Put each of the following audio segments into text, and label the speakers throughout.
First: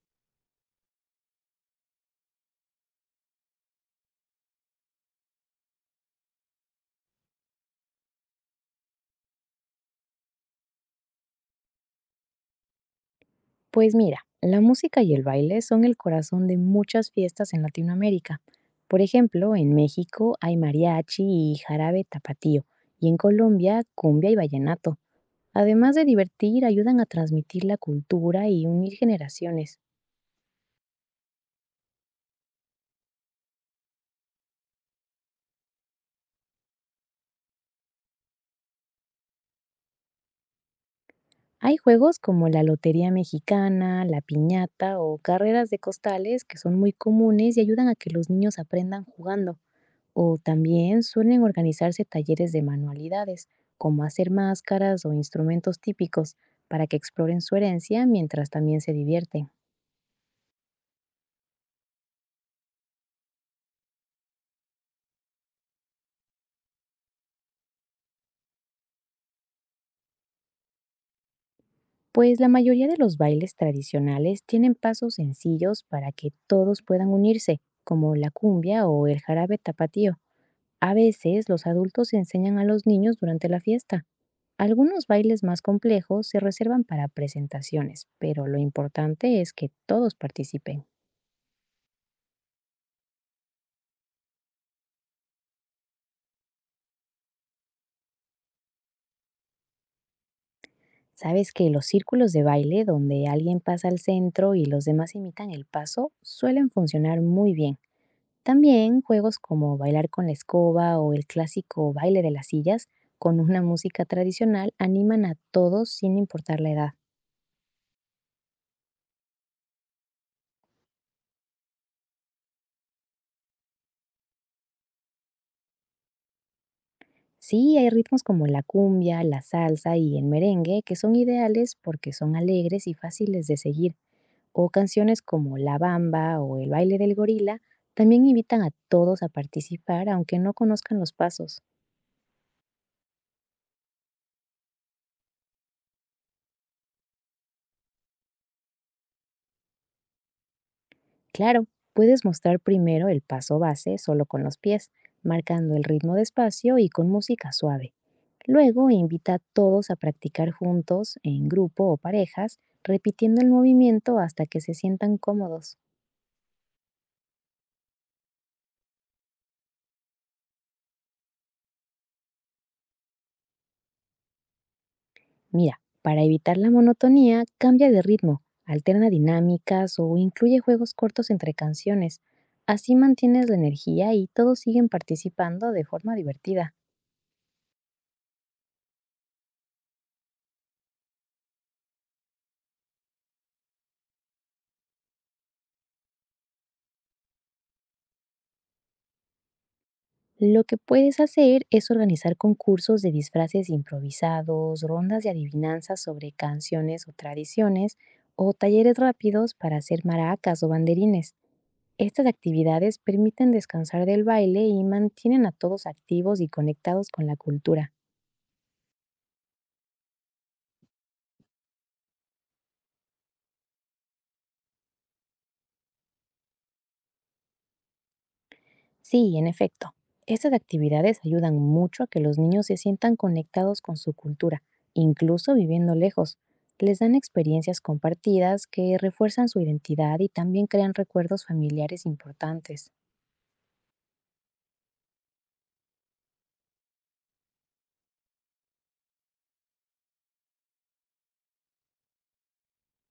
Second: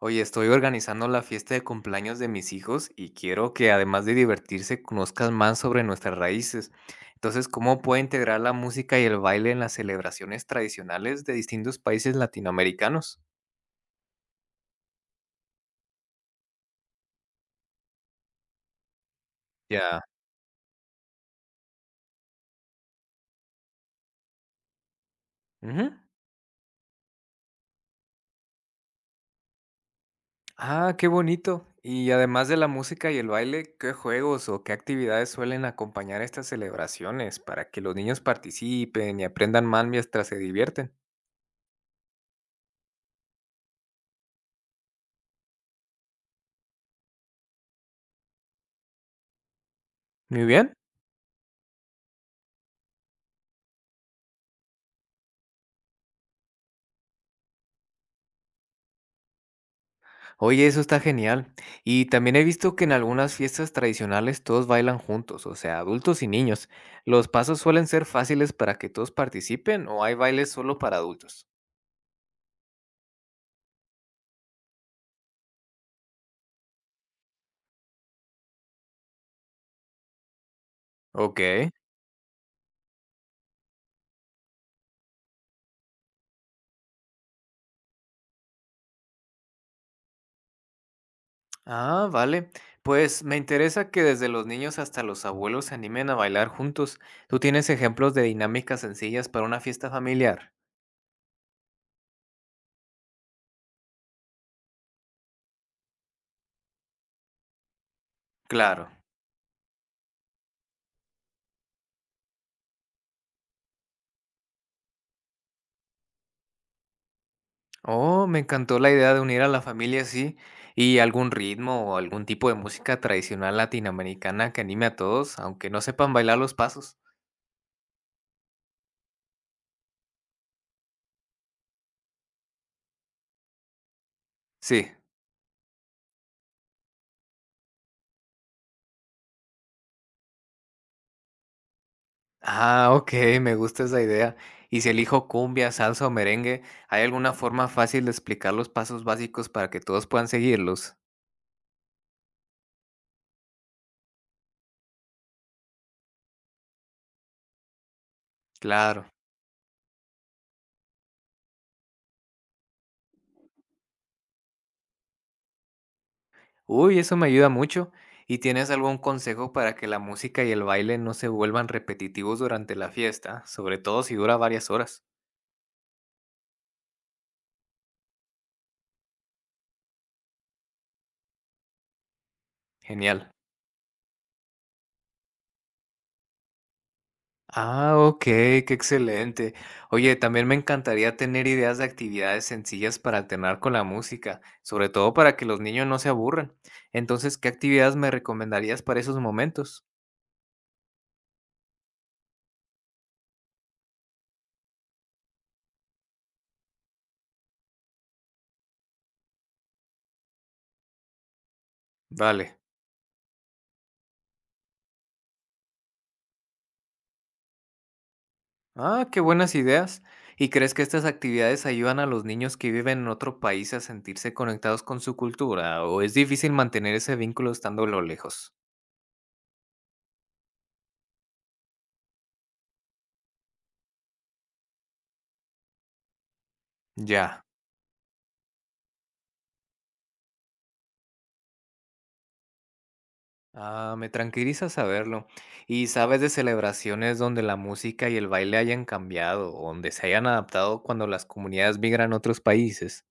Speaker 1: Oye, estoy organizando la fiesta de cumpleaños de mis hijos y quiero que además de divertirse conozcan más sobre nuestras raíces. Entonces, ¿cómo puedo integrar la música y el baile en las celebraciones tradicionales de distintos países latinoamericanos?
Speaker 2: Pues mira, la música y el baile son el corazón de muchas fiestas en Latinoamérica. Por ejemplo, en
Speaker 1: Ya.
Speaker 2: México hay mariachi y jarabe tapatío, y en Colombia cumbia y vallenato. Además
Speaker 1: Ujú.
Speaker 2: de divertir, ayudan a transmitir la cultura y unir generaciones.
Speaker 1: Ah, qué bonito. Y además de la música y el baile, ¿qué juegos o qué actividades suelen acompañar estas celebraciones para que los niños participen y aprendan más mientras se divierten?
Speaker 2: Hay juegos como la lotería mexicana, la piñata o carreras de costales que son muy comunes y ayudan a que los niños aprendan jugando. O
Speaker 1: Muy bien.
Speaker 2: también suelen organizarse talleres de manualidades, como hacer máscaras o instrumentos típicos, para que exploren su herencia mientras también se divierten.
Speaker 1: Oye, eso está genial. Y también he visto que en algunas fiestas tradicionales todos bailan juntos, o sea, adultos y niños. ¿Los pasos suelen ser fáciles para que todos participen o hay bailes solo para adultos?
Speaker 2: Pues la mayoría de los bailes tradicionales tienen pasos sencillos para que todos puedan unirse, como la cumbia o el jarabe tapatío. A
Speaker 1: Ok.
Speaker 2: veces los adultos enseñan a los niños durante la fiesta. Algunos bailes más complejos se reservan para presentaciones, pero lo importante es que todos participen.
Speaker 1: Ah, vale. Pues me interesa que desde los niños hasta los abuelos se animen a bailar juntos. ¿Tú tienes ejemplos de dinámicas sencillas para una fiesta familiar?
Speaker 2: Sabes que los círculos de baile donde alguien pasa al centro y los demás imitan el paso suelen funcionar muy bien.
Speaker 1: Claro.
Speaker 2: También juegos como bailar con la escoba o el clásico baile de las sillas con una música tradicional animan a todos sin importar la edad.
Speaker 1: Oh, me encantó la idea de unir a la familia así y algún ritmo o algún tipo de música tradicional latinoamericana que anime a todos, aunque no sepan bailar los pasos.
Speaker 2: Sí, hay ritmos como la cumbia, la salsa y el merengue que son ideales porque son alegres y fáciles de seguir. O
Speaker 1: Sí.
Speaker 2: canciones como La Bamba o el baile del gorila también invitan a todos a participar aunque no conozcan los pasos.
Speaker 1: Ah, ok, me gusta esa idea. Y si elijo cumbia, salsa o merengue, ¿hay alguna forma fácil de explicar los pasos básicos para que todos puedan seguirlos?
Speaker 2: Claro, puedes mostrar primero el paso base solo con los pies, marcando el ritmo despacio y con música suave. Luego
Speaker 1: Claro.
Speaker 2: invita a todos a practicar juntos, en grupo o parejas, repitiendo el movimiento hasta que se sientan cómodos.
Speaker 1: Uy, eso me ayuda mucho. ¿Y tienes algún consejo para que la música y el baile no se vuelvan repetitivos durante la fiesta, sobre todo si dura varias horas?
Speaker 2: Mira, para evitar la monotonía, cambia de ritmo, alterna dinámicas o incluye juegos cortos entre canciones. Así
Speaker 1: Genial.
Speaker 2: mantienes la energía y todos siguen participando de forma divertida.
Speaker 1: Ah, ok, qué excelente. Oye, también me encantaría tener ideas de actividades sencillas para alternar con la música, sobre todo para que los niños no se aburran. Entonces, ¿qué actividades me recomendarías para esos momentos?
Speaker 2: Lo que puedes hacer es organizar concursos de disfraces improvisados, rondas de adivinanzas sobre canciones o tradiciones, o talleres rápidos para hacer maracas o banderines. Estas
Speaker 1: Vale.
Speaker 2: actividades permiten descansar del baile y mantienen a todos activos y conectados con la cultura.
Speaker 1: Ah, qué buenas ideas. ¿Y crees que estas actividades ayudan a los niños que viven en otro país a sentirse conectados con su cultura, o es difícil mantener ese vínculo estando lo lejos?
Speaker 2: Sí, en efecto. Estas actividades ayudan mucho a que los niños se sientan conectados con su cultura, incluso viviendo lejos. Les dan
Speaker 1: Ya.
Speaker 2: experiencias compartidas que refuerzan su identidad y también crean recuerdos familiares importantes.
Speaker 1: Ah, me tranquiliza saberlo. ¿Y sabes de celebraciones donde la música y el baile hayan cambiado o donde se hayan adaptado cuando las comunidades migran a otros países?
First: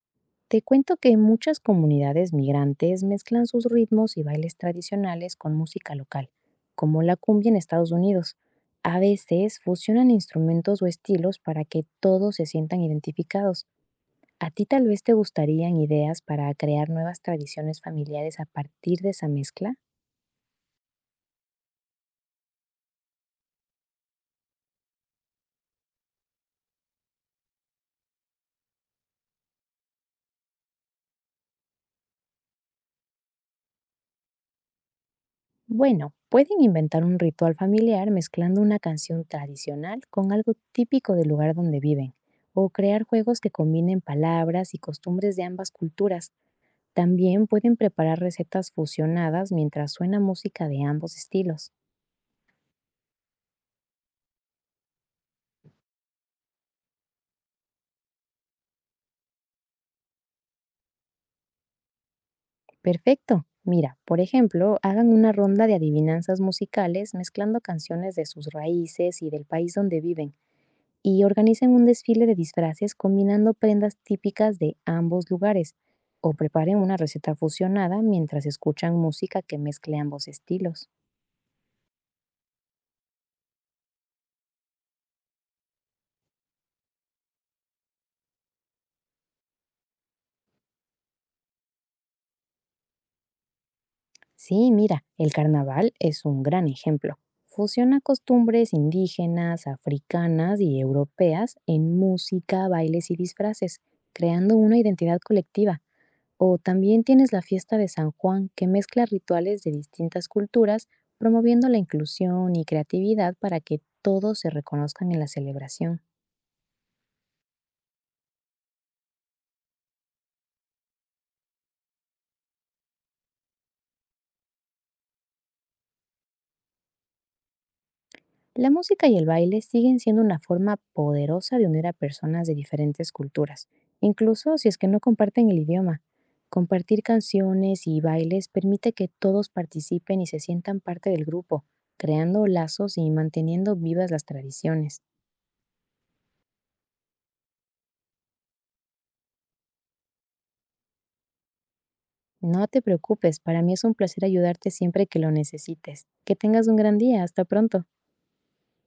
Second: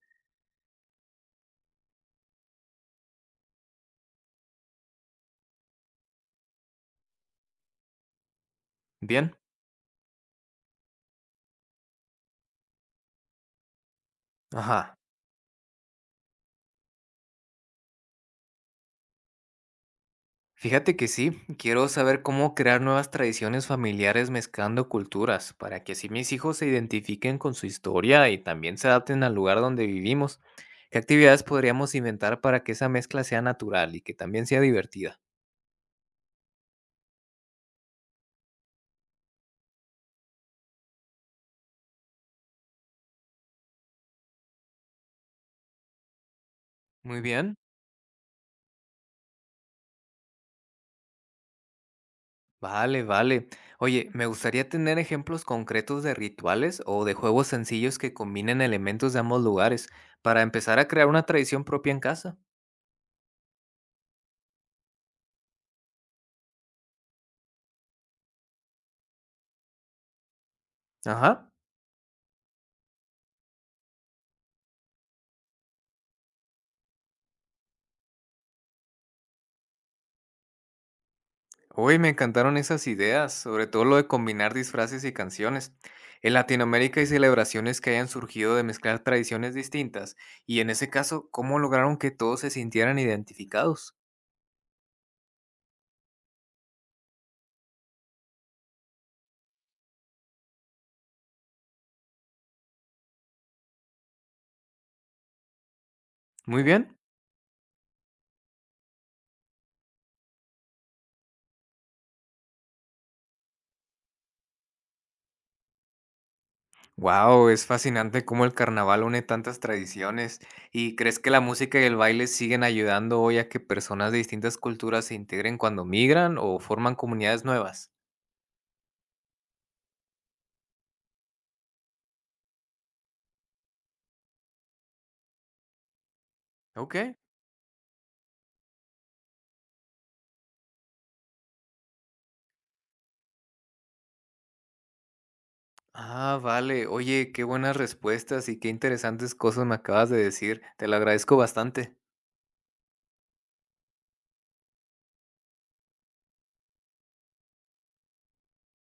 Speaker 2: Te cuento que muchas comunidades migrantes mezclan sus ritmos y bailes tradicionales con música local, como la cumbia en Estados Unidos. A
Speaker 1: Bien.
Speaker 2: veces fusionan instrumentos o estilos para que todos se sientan identificados. A ti tal
Speaker 1: Ajá.
Speaker 2: vez te gustarían ideas para crear nuevas tradiciones familiares a partir de esa mezcla.
Speaker 1: Fíjate que sí, quiero saber cómo crear nuevas tradiciones familiares mezclando culturas, para que así mis hijos se identifiquen con su historia y también se adapten al lugar donde vivimos. ¿Qué actividades podríamos inventar para que esa mezcla sea natural y que también sea divertida?
Speaker 2: Bueno, pueden inventar un ritual familiar mezclando una canción tradicional con algo típico del lugar donde viven, o crear juegos que combinen palabras y costumbres de ambas culturas.
Speaker 1: Muy
Speaker 2: También
Speaker 1: bien.
Speaker 2: pueden preparar recetas fusionadas mientras suena música de ambos estilos.
Speaker 1: Vale, vale. Oye, me gustaría tener ejemplos concretos de rituales o de juegos sencillos que combinen elementos de ambos lugares para empezar a crear una tradición propia en casa.
Speaker 2: Perfecto. Mira, por ejemplo, hagan una ronda de adivinanzas musicales mezclando canciones de sus raíces y del país donde viven y
Speaker 1: Ajá.
Speaker 2: organicen un desfile de disfraces combinando prendas típicas de ambos lugares o preparen una receta fusionada mientras escuchan música que mezcle ambos estilos.
Speaker 1: Uy, me encantaron esas ideas, sobre todo lo de combinar disfraces y canciones. En Latinoamérica hay celebraciones que hayan surgido de mezclar tradiciones distintas, y en ese caso, ¿cómo lograron que todos se sintieran identificados?
Speaker 2: Sí, mira, el carnaval es un gran ejemplo. Fusiona costumbres indígenas, africanas y europeas en música, bailes y disfraces, creando una identidad colectiva. O
Speaker 1: Muy bien.
Speaker 2: también tienes la fiesta de San Juan, que mezcla rituales de distintas culturas, promoviendo la inclusión y creatividad para que todos se reconozcan en la celebración.
Speaker 1: Wow, es fascinante cómo el carnaval une tantas tradiciones. ¿Y crees que la música y el baile siguen ayudando hoy a que personas de distintas culturas se integren cuando migran o forman comunidades nuevas?
Speaker 2: La música y el baile siguen siendo una forma poderosa de unir a personas de diferentes culturas, incluso si es que no comparten el idioma. Compartir
Speaker 1: Ok.
Speaker 2: canciones y bailes permite que todos participen y se sientan parte del grupo, creando lazos y manteniendo vivas las tradiciones.
Speaker 1: Ah, vale. Oye, qué buenas respuestas y qué interesantes cosas me acabas de decir. Te lo agradezco bastante.
Speaker 2: No te preocupes, para mí es un placer ayudarte siempre que lo necesites. Que tengas un gran día, hasta pronto.